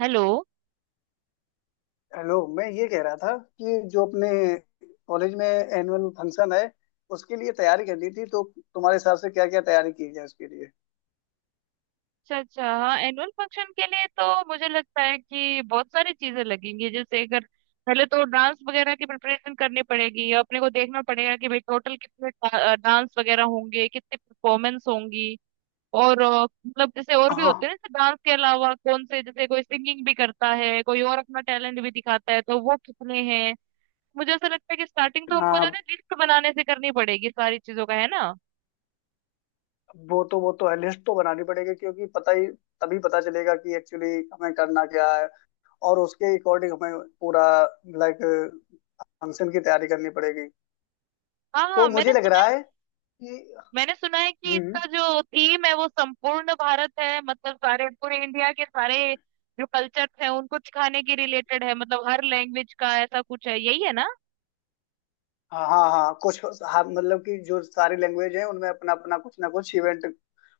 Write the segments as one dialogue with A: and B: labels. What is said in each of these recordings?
A: Hello.
B: Hello. मैं ये कह रहा था कि जो अपने कॉलेज में एनुअल फंक्शन है, उसके लिए तैयारी करनी थी। तो तुम्हारे हिसाब से क्या क्या तैयारी की जाए उसके लिए?
A: अच्छा अच्छा, हाँ एनुअल फंक्शन के लिए तो मुझे लगता है कि बहुत सारी चीजें लगेंगी। जैसे अगर पहले तो डांस वगैरह की प्रिपरेशन करनी पड़ेगी, अपने को देखना पड़ेगा कि भाई टोटल कितने डांस वगैरह होंगे, कितने परफॉर्मेंस होंगी। और मतलब जैसे और भी
B: हाँ
A: होते हैं ना, जैसे डांस के अलावा कौन से, जैसे कोई सिंगिंग भी करता है, कोई और अपना टैलेंट भी दिखाता है, तो वो कितने हैं। मुझे ऐसा लगता है कि स्टार्टिंग तो हमको जो है
B: हाँ।
A: लिस्ट बनाने से करनी पड़ेगी सारी चीजों का, है ना।
B: वो तो है, लिस्ट तो बनानी पड़ेगी, क्योंकि पता ही तभी पता चलेगा कि एक्चुअली हमें करना क्या है। और उसके अकॉर्डिंग हमें पूरा लाइक फंक्शन की तैयारी करनी पड़ेगी।
A: हाँ
B: तो
A: हाँ, मैंने
B: मुझे लग
A: सुना।
B: रहा है कि।
A: मैंने सुना है कि
B: हम्म।
A: इसका जो थीम है वो संपूर्ण भारत है, मतलब सारे पूरे इंडिया के सारे जो कल्चर्स हैं उनको सिखाने के रिलेटेड है, मतलब हर लैंग्वेज का ऐसा कुछ है, यही है ना।
B: हाँ हाँ हाँ, कुछ हाँ, मतलब कि जो सारी लैंग्वेज है, उनमें अपना अपना कुछ ना कुछ इवेंट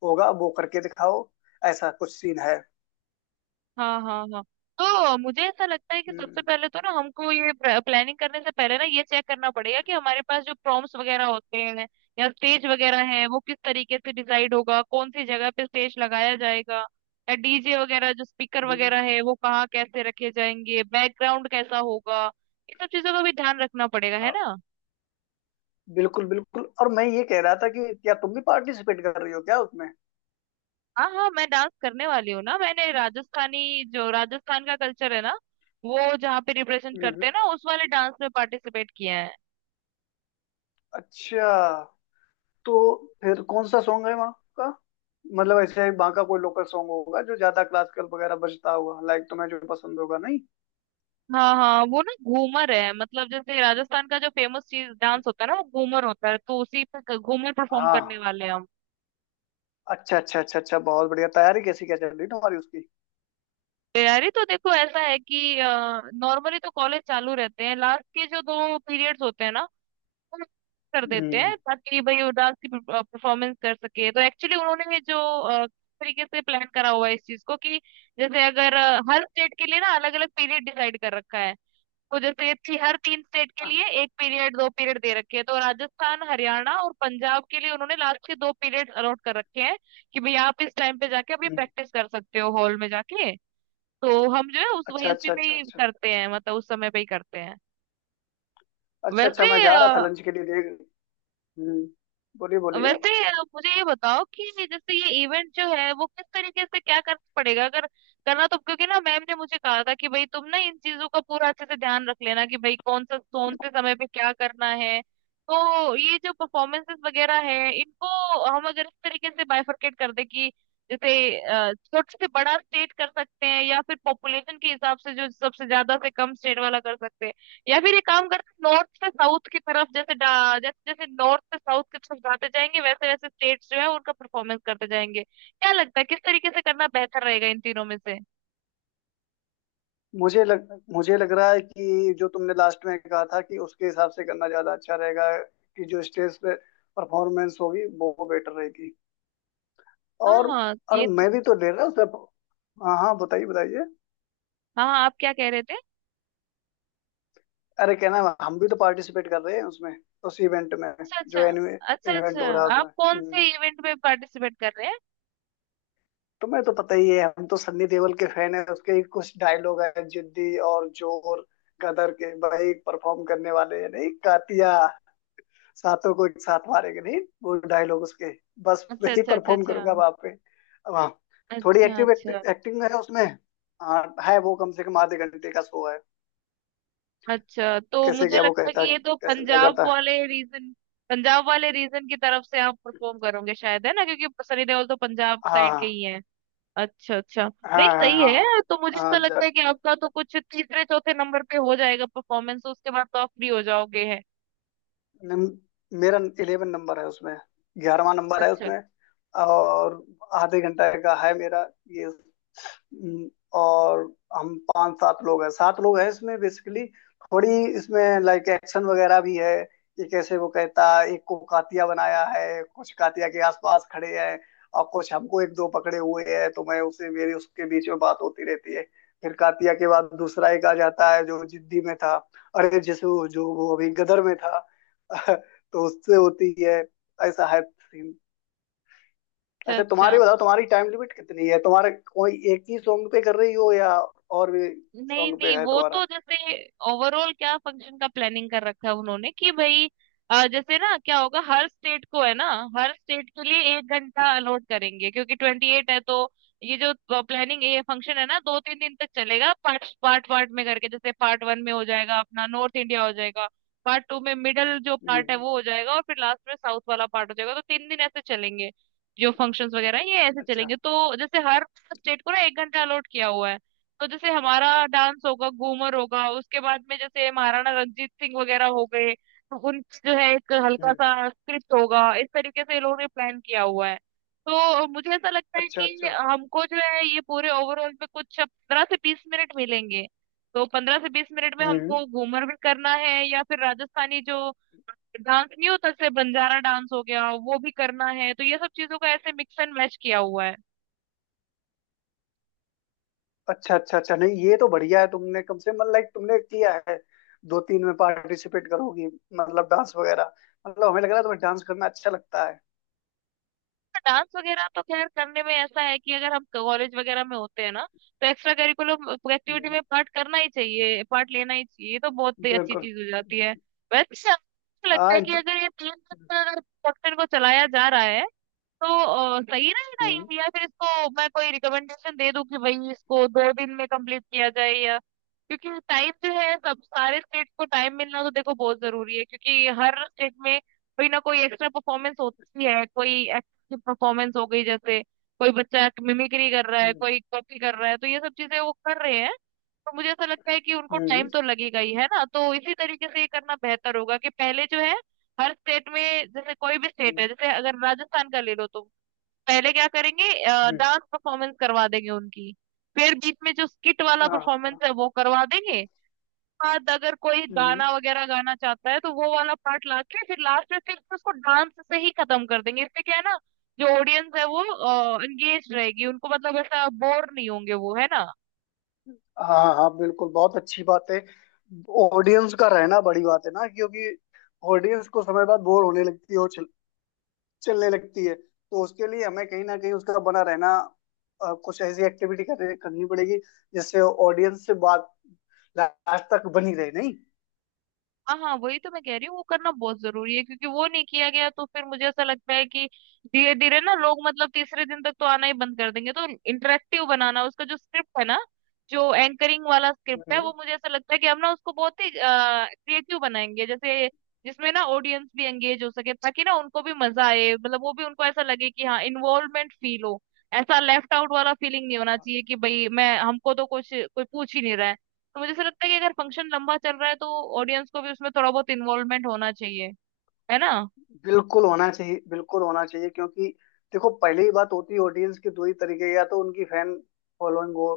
B: होगा, वो करके दिखाओ। ऐसा कुछ सीन है।
A: हाँ हाँ हाँ। तो मुझे ऐसा लगता है कि सबसे
B: हम्म।
A: पहले तो ना हमको ये प्लानिंग करने से पहले ना ये चेक करना पड़ेगा कि हमारे पास जो प्रॉम्प्ट्स वगैरह होते हैं या स्टेज वगैरह है वो किस तरीके से डिसाइड होगा, कौन सी जगह पे स्टेज लगाया जाएगा, या डीजे वगैरह जो स्पीकर
B: हम्म।
A: वगैरह है वो कहाँ कैसे रखे जाएंगे, बैकग्राउंड कैसा होगा। ये सब चीजों का भी ध्यान रखना पड़ेगा, है
B: हाँ,
A: ना।
B: बिल्कुल बिल्कुल। और मैं ये कह रहा था कि क्या तुम भी पार्टिसिपेट कर रही हो क्या उसमें?
A: हाँ हाँ, मैं डांस करने वाली हूँ ना। मैंने राजस्थानी जो राजस्थान का कल्चर है ना, वो जहाँ पे रिप्रेजेंट
B: हम्म।
A: करते हैं ना, उस वाले डांस में पार्टिसिपेट किया है।
B: अच्छा, तो फिर कौन सा सॉन्ग है वहाँ का? मतलब ऐसे ही वहाँ का कोई लोकल सॉन्ग होगा जो ज्यादा क्लासिकल वगैरह बजता हुआ, लाइक, तुम्हें जो पसंद होगा? नहीं,
A: हाँ हाँ, वो ना घूमर है। मतलब जैसे राजस्थान का जो फेमस चीज डांस होता है ना वो घूमर होता है, तो उसी पे घूमर परफॉर्म करने
B: हाँ।
A: वाले हैं हम।
B: अच्छा अच्छा अच्छा अच्छा, बहुत बढ़िया। तैयारी कैसी क्या चल रही तुम्हारी उसकी?
A: तैयारी तो देखो ऐसा है कि नॉर्मली तो कॉलेज चालू रहते हैं, लास्ट के जो 2 पीरियड्स होते हैं ना वो हम कर देते
B: हम्म।
A: हैं ताकि भाई वो डांस की परफॉर्मेंस कर सके। तो एक्चुअली उन्होंने ये जो तरीके से प्लान करा हुआ है इस चीज को, कि जैसे अगर हर स्टेट के लिए ना अलग अलग पीरियड डिसाइड कर रखा है। तो जैसे थी हर 3 स्टेट के
B: हाँ।
A: लिए 1 पीरियड 2 पीरियड दे रखे हैं, तो राजस्थान हरियाणा और पंजाब के लिए उन्होंने लास्ट के 2 पीरियड अलॉट कर रखे हैं कि भाई आप इस टाइम पे जाके अपनी
B: हम्म।
A: प्रैक्टिस कर सकते हो हॉल में जाके। तो हम जो है उस
B: अच्छा
A: वही उसी
B: अच्छा
A: में
B: अच्छा
A: ही
B: अच्छा।
A: करते हैं, मतलब उस समय पे ही करते हैं।
B: अच्छा अच्छा,
A: वैसे
B: मैं जा रहा था
A: अ,
B: लंच के लिए देख। हम्म। बोलिए बोलिए।
A: वैसे मुझे ये बताओ कि जैसे ये इवेंट जो है वो किस तरीके से क्या करना पड़ेगा अगर करना। तो क्योंकि ना मैम ने मुझे कहा था कि भाई तुम ना इन चीजों का पूरा अच्छे से ध्यान रख लेना कि भाई कौन सा कौन से समय पे क्या करना है। तो ये जो परफॉर्मेंसेस वगैरह है इनको हम अगर इस तरीके से बाइफरकेट कर दे कि जैसे छोटे से बड़ा स्टेट कर सकते हैं, या फिर पॉपुलेशन के हिसाब से जो सबसे ज्यादा से कम स्टेट वाला कर सकते हैं, या फिर ये काम करते नॉर्थ से साउथ की तरफ, जैसे जैसे जैसे नॉर्थ से साउथ की तरफ जाते जाएंगे वैसे वैसे स्टेट्स जो है उनका परफॉर्मेंस करते जाएंगे। क्या लगता है किस तरीके से करना बेहतर रहेगा इन तीनों में से।
B: मुझे लग रहा है कि जो तुमने लास्ट में कहा था, कि उसके हिसाब से करना ज्यादा अच्छा रहेगा। कि जो स्टेज पे परफॉर्मेंस होगी वो बेटर रहेगी।
A: हाँ
B: और
A: हाँ,
B: और
A: ये तो-।
B: मैं भी तो ले रहा हूँ सब। हाँ हाँ, बताइए बताइए।
A: हाँ हाँ, आप क्या कह रहे थे।
B: अरे कहना, हम भी तो पार्टिसिपेट कर रहे हैं उसमें, उस इवेंट में,
A: अच्छा
B: जो
A: अच्छा अच्छा
B: एनुअल
A: अच्छा।
B: इवेंट हो रहा है
A: आप
B: उसमें।
A: कौन
B: हम्म।
A: से इवेंट में पार्टिसिपेट कर रहे हैं।
B: तुम्हें तो पता ही है, हम तो सन्नी देओल के फैन है। उसके कुछ डायलॉग है, जिद्दी और जोर गदर के, भाई परफॉर्म करने वाले हैं। नहीं, कातिया सातों को एक साथ मारेंगे, नहीं, वो डायलॉग उसके, बस
A: अच्छा
B: वही
A: अच्छा अच्छा
B: परफॉर्म
A: अच्छा।
B: करूंगा वहां पे। अब हाँ। थोड़ी
A: अच्छा
B: एक्टिव
A: अच्छा
B: एक्टिंग है उसमें। हाँ है, वो कम से कम आधे घंटे का शो है।
A: अच्छा। तो
B: कैसे
A: मुझे
B: क्या वो
A: लगता है कि
B: कहता,
A: ये तो
B: कैसे क्या
A: पंजाब
B: करता।
A: वाले रीजन, पंजाब वाले रीजन की तरफ से आप परफॉर्म करोगे शायद, है ना, क्योंकि सनी देओल तो पंजाब साइड के
B: हाँ
A: ही है। अच्छा अच्छा।
B: हाँ
A: नहीं,
B: हाँ,
A: सही
B: हाँ
A: है। तो मुझे
B: हाँ
A: तो लगता
B: हाँ,
A: है कि आपका तो कुछ तीसरे चौथे नंबर पे हो जाएगा परफॉर्मेंस, उसके बाद तो आप फ्री हो जाओगे, है।
B: नम, मेरा 11 नंबर है उसमें, 11वां नंबर है
A: अच्छा
B: उसमें। और आधे घंटा का है मेरा ये। और हम पांच सात लोग हैं, सात लोग हैं इसमें बेसिकली। थोड़ी इसमें लाइक एक्शन वगैरह भी है, कि कैसे वो कहता है, एक को कातिया बनाया है, कुछ कातिया के आसपास खड़े हैं और कुछ हमको एक दो पकड़े हुए हैं, तो मैं उसे मेरी उसके बीच में बात होती रहती है। फिर कातिया के बाद दूसरा एक आ जाता है जो जिद्दी में था, अरे जिस, जो वो अभी गदर में था तो उससे होती है। ऐसा है सीन।
A: अच्छा
B: अच्छा
A: अच्छा।
B: तुम्हारी बताओ, तुम्हारी टाइम लिमिट कितनी है तुम्हारे? कोई एक ही सॉन्ग पे कर रही हो या और भी
A: नहीं
B: सॉन्ग पे
A: नहीं,
B: है
A: वो
B: तुम्हारा?
A: तो जैसे ओवरऑल क्या फंक्शन का प्लानिंग कर रखा है उन्होंने कि भाई जैसे ना क्या होगा, हर स्टेट को है ना, हर स्टेट के लिए 1 घंटा अलॉट करेंगे क्योंकि 28 है तो। ये जो प्लानिंग ये फंक्शन है ना 2 3 दिन तक चलेगा, पार्ट पार्ट पार्ट में करके, जैसे पार्ट वन में हो जाएगा अपना नॉर्थ इंडिया हो जाएगा, पार्ट टू में मिडल जो पार्ट है
B: हम्म।
A: वो हो जाएगा, और फिर लास्ट में साउथ वाला पार्ट हो जाएगा, तो 3 दिन ऐसे चलेंगे। जो फंक्शंस वगैरह हैं, ये ऐसे
B: अच्छा।
A: चलेंगे। तो जैसे हर स्टेट को ना 1 घंटा अलॉट किया हुआ है। तो जैसे हमारा डांस होगा, घूमर होगा, उसके बाद में जैसे महाराणा रंजीत सिंह वगैरह हो गए तो उन जो है एक हल्का
B: हम्म।
A: सा स्क्रिप्ट होगा, इस तरीके से ये लोगों ने प्लान किया हुआ है। तो मुझे ऐसा लगता है
B: अच्छा
A: कि
B: अच्छा।
A: हमको जो है ये पूरे ओवरऑल में कुछ 15 से 20 मिनट मिलेंगे। तो 15 से 20 मिनट में
B: हम्म।
A: हमको घूमर भी करना है या फिर राजस्थानी जो डांस नहीं होता, जैसे बंजारा डांस हो गया, वो भी करना है, तो ये सब चीजों का ऐसे मिक्स एंड मैच किया हुआ है।
B: अच्छा अच्छा अच्छा, नहीं ये तो बढ़िया है। तुमने कम से मतलब लाइक तुमने किया है, दो तीन में पार्टिसिपेट करोगी, मतलब डांस वगैरह। मतलब हमें लग रहा है तुम्हें डांस करना अच्छा लगता है।
A: डांस वगैरह तो खैर करने में ऐसा है कि अगर हम कॉलेज वगैरह में होते हैं ना तो एक्स्ट्रा करिकुलम एक्टिविटी
B: हम्म।
A: में पार्ट करना ही चाहिए, पार्ट लेना ही चाहिए, ये तो बहुत ही अच्छी
B: बिल्कुल।
A: चीज हो जाती है। वैसे मुझे लगता
B: हाँ,
A: है कि
B: इंट-।
A: अगर ये 3 दिन का अगर प्रोडक्शन को चलाया जा रहा है तो सही रहेगा
B: हम्म।
A: ये? या फिर इसको मैं कोई रिकमेंडेशन दे दूं कि भाई इसको 2 दिन में कंप्लीट किया जाए या। क्योंकि टाइम जो है, सब सारे स्टेट को टाइम मिलना तो देखो बहुत जरूरी है क्योंकि हर स्टेट में कोई ना कोई एक्स्ट्रा परफॉर्मेंस होती है, कोई एक्टिव परफॉर्मेंस हो गई, जैसे कोई बच्चा मिमिक्री कर रहा है,
B: हम्म।
A: कोई कॉपी कर रहा है, तो ये सब चीजें वो कर रहे हैं। तो मुझे ऐसा लगता है कि उनको टाइम
B: हम्म।
A: तो लगेगा ही है ना, तो इसी तरीके से ये करना बेहतर होगा कि पहले जो है हर स्टेट में, जैसे कोई भी स्टेट
B: हम्म।
A: है, जैसे अगर राजस्थान का ले लो तो पहले क्या करेंगे,
B: हम्म,
A: डांस परफॉर्मेंस करवा देंगे उनकी, फिर बीच में जो स्किट वाला
B: हाँ
A: परफॉर्मेंस
B: हाँ,
A: है वो करवा देंगे, बाद अगर कोई
B: हम्म।
A: गाना वगैरह गाना चाहता है तो वो वाला पार्ट लाके फिर लास्ट में फिर उसको डांस से ही खत्म कर देंगे। इससे क्या है ना जो ऑडियंस है वो एंगेज रहेगी, उनको मतलब ऐसा बोर नहीं होंगे वो, है ना।
B: हाँ हाँ बिल्कुल, बहुत अच्छी बात है। ऑडियंस का रहना बड़ी बात है ना, क्योंकि ऑडियंस को समय बाद बोर होने लगती है और चलने लगती है। तो उसके लिए हमें कहीं ना कहीं उसका बना रहना, कुछ ऐसी एक्टिविटी करनी पड़ेगी, जिससे ऑडियंस से बात लास्ट तक बनी रहे। नहीं।
A: हाँ हाँ, वही तो मैं कह रही हूँ वो करना बहुत जरूरी है क्योंकि वो नहीं किया गया तो फिर मुझे ऐसा लगता है कि धीरे धीरे ना लोग मतलब तीसरे दिन तक तो आना ही बंद कर देंगे। तो इंटरेक्टिव बनाना उसका जो स्क्रिप्ट है ना, जो एंकरिंग वाला स्क्रिप्ट है,
B: हम्म।
A: वो मुझे ऐसा लगता है कि हम ना उसको बहुत ही क्रिएटिव बनाएंगे, जैसे जिसमें ना ऑडियंस भी एंगेज हो सके, ताकि ना उनको भी मजा आए, मतलब वो भी उनको ऐसा लगे कि हाँ इन्वॉल्वमेंट फील हो। ऐसा लेफ्ट आउट वाला फीलिंग नहीं होना चाहिए कि भाई मैं हमको तो कुछ कोई पूछ ही नहीं रहा है। तो मुझे ऐसा लगता है कि अगर फंक्शन लंबा चल रहा है तो ऑडियंस को भी उसमें थोड़ा बहुत इन्वॉल्वमेंट होना चाहिए, है ना।
B: बिल्कुल होना चाहिए, बिल्कुल होना चाहिए, क्योंकि देखो पहले ही बात होती है ऑडियंस के दो ही तरीके, या तो उनकी फैन फॉलोइंग हो।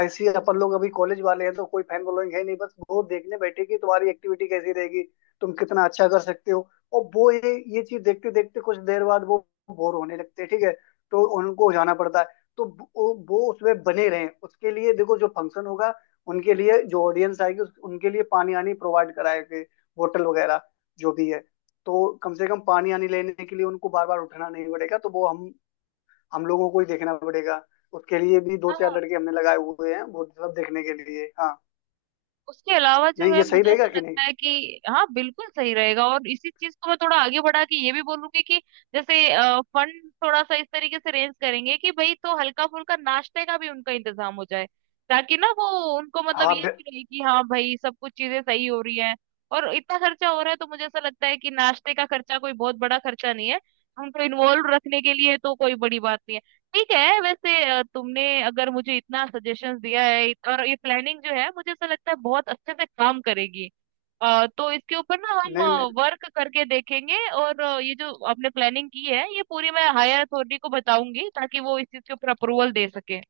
B: ऐसी अपन लोग अभी कॉलेज वाले हैं, तो कोई फैन फॉलोइंग है नहीं, बस वो देखने बैठे कि तुम्हारी एक्टिविटी कैसी रहेगी, तुम कितना अच्छा कर सकते हो। और वो ये चीज देखते देखते कुछ देर बाद वो बोर होने लगते हैं। ठीक है, तो उनको जाना पड़ता है। तो वो उसमें बने रहें उसके लिए, देखो जो फंक्शन होगा, उनके लिए जो ऑडियंस आएगी उस- उनके लिए पानी आनी प्रोवाइड कराएंगे, होटल वगैरह जो भी है। तो कम से कम पानी आने लेने के लिए उनको बार बार उठना नहीं पड़ेगा। तो वो हम लोगों को ही देखना पड़ेगा। उसके लिए भी दो चार
A: हाँ।
B: लड़के हमने लगाए हुए हैं वो सब देखने के लिए। हाँ।
A: उसके अलावा जो
B: नहीं
A: है
B: ये सही
A: मुझे
B: रहेगा
A: ऐसा
B: कि नहीं?
A: लगता है कि हाँ बिल्कुल सही रहेगा, और इसी चीज को मैं थोड़ा आगे बढ़ा के ये भी बोलूंगी कि जैसे फंड थोड़ा सा इस तरीके से रेंज करेंगे कि भाई तो हल्का फुल्का नाश्ते का भी उनका इंतजाम हो जाए ताकि ना वो, उनको मतलब
B: हाँ,
A: ये
B: बि-।
A: भी रहे कि हाँ भाई सब कुछ चीजें सही हो रही है, और इतना खर्चा हो रहा है तो मुझे ऐसा लगता है कि नाश्ते का खर्चा कोई बहुत बड़ा खर्चा नहीं है उनको इन्वॉल्व रखने के लिए, तो कोई बड़ी बात नहीं है। ठीक है। वैसे तुमने अगर मुझे इतना सजेशंस दिया है और ये प्लानिंग जो है मुझे ऐसा लगता है बहुत अच्छे से काम करेगी। तो इसके ऊपर ना
B: नहीं नहीं,
A: हम वर्क करके देखेंगे, और ये जो आपने प्लानिंग की है ये पूरी मैं हायर अथॉरिटी को बताऊंगी ताकि वो इस चीज के ऊपर अप्रूवल दे सके।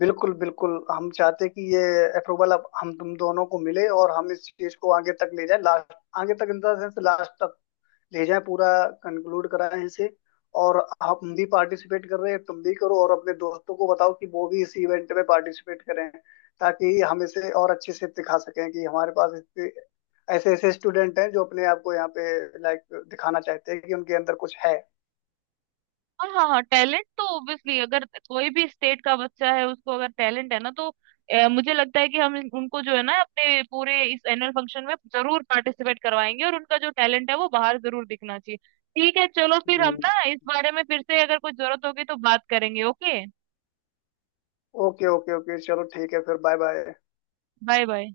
B: बिल्कुल बिल्कुल, हम चाहते कि ये अप्रूवल अब हम तुम दोनों को मिले और हम इस चीज को आगे तक ले जाए, लास्ट आगे तक, इन द सेंस लास्ट तक भेजा है, पूरा कंक्लूड करा है इसे। और आप हम भी पार्टिसिपेट कर रहे हैं, तुम भी करो और अपने दोस्तों को बताओ कि वो भी इस इवेंट में पार्टिसिपेट करें, ताकि हम इसे और अच्छे से दिखा सकें कि हमारे पास इससे ऐसे ऐसे स्टूडेंट हैं जो अपने आप को यहाँ पे लाइक दिखाना चाहते हैं कि उनके अंदर कुछ है।
A: और हाँ हाँ, टैलेंट तो ऑब्वियसली, अगर कोई भी स्टेट का बच्चा है उसको अगर टैलेंट है ना तो मुझे लगता है कि हम उनको जो है ना अपने पूरे इस एनुअल फंक्शन में जरूर पार्टिसिपेट करवाएंगे और उनका जो टैलेंट है वो बाहर जरूर दिखना चाहिए। ठीक है, चलो फिर हम
B: हम्म।
A: ना इस बारे में फिर से अगर कोई जरूरत होगी तो बात करेंगे, ओके।
B: ओके ओके ओके, चलो ठीक है फिर, बाय बाय।
A: Bye bye.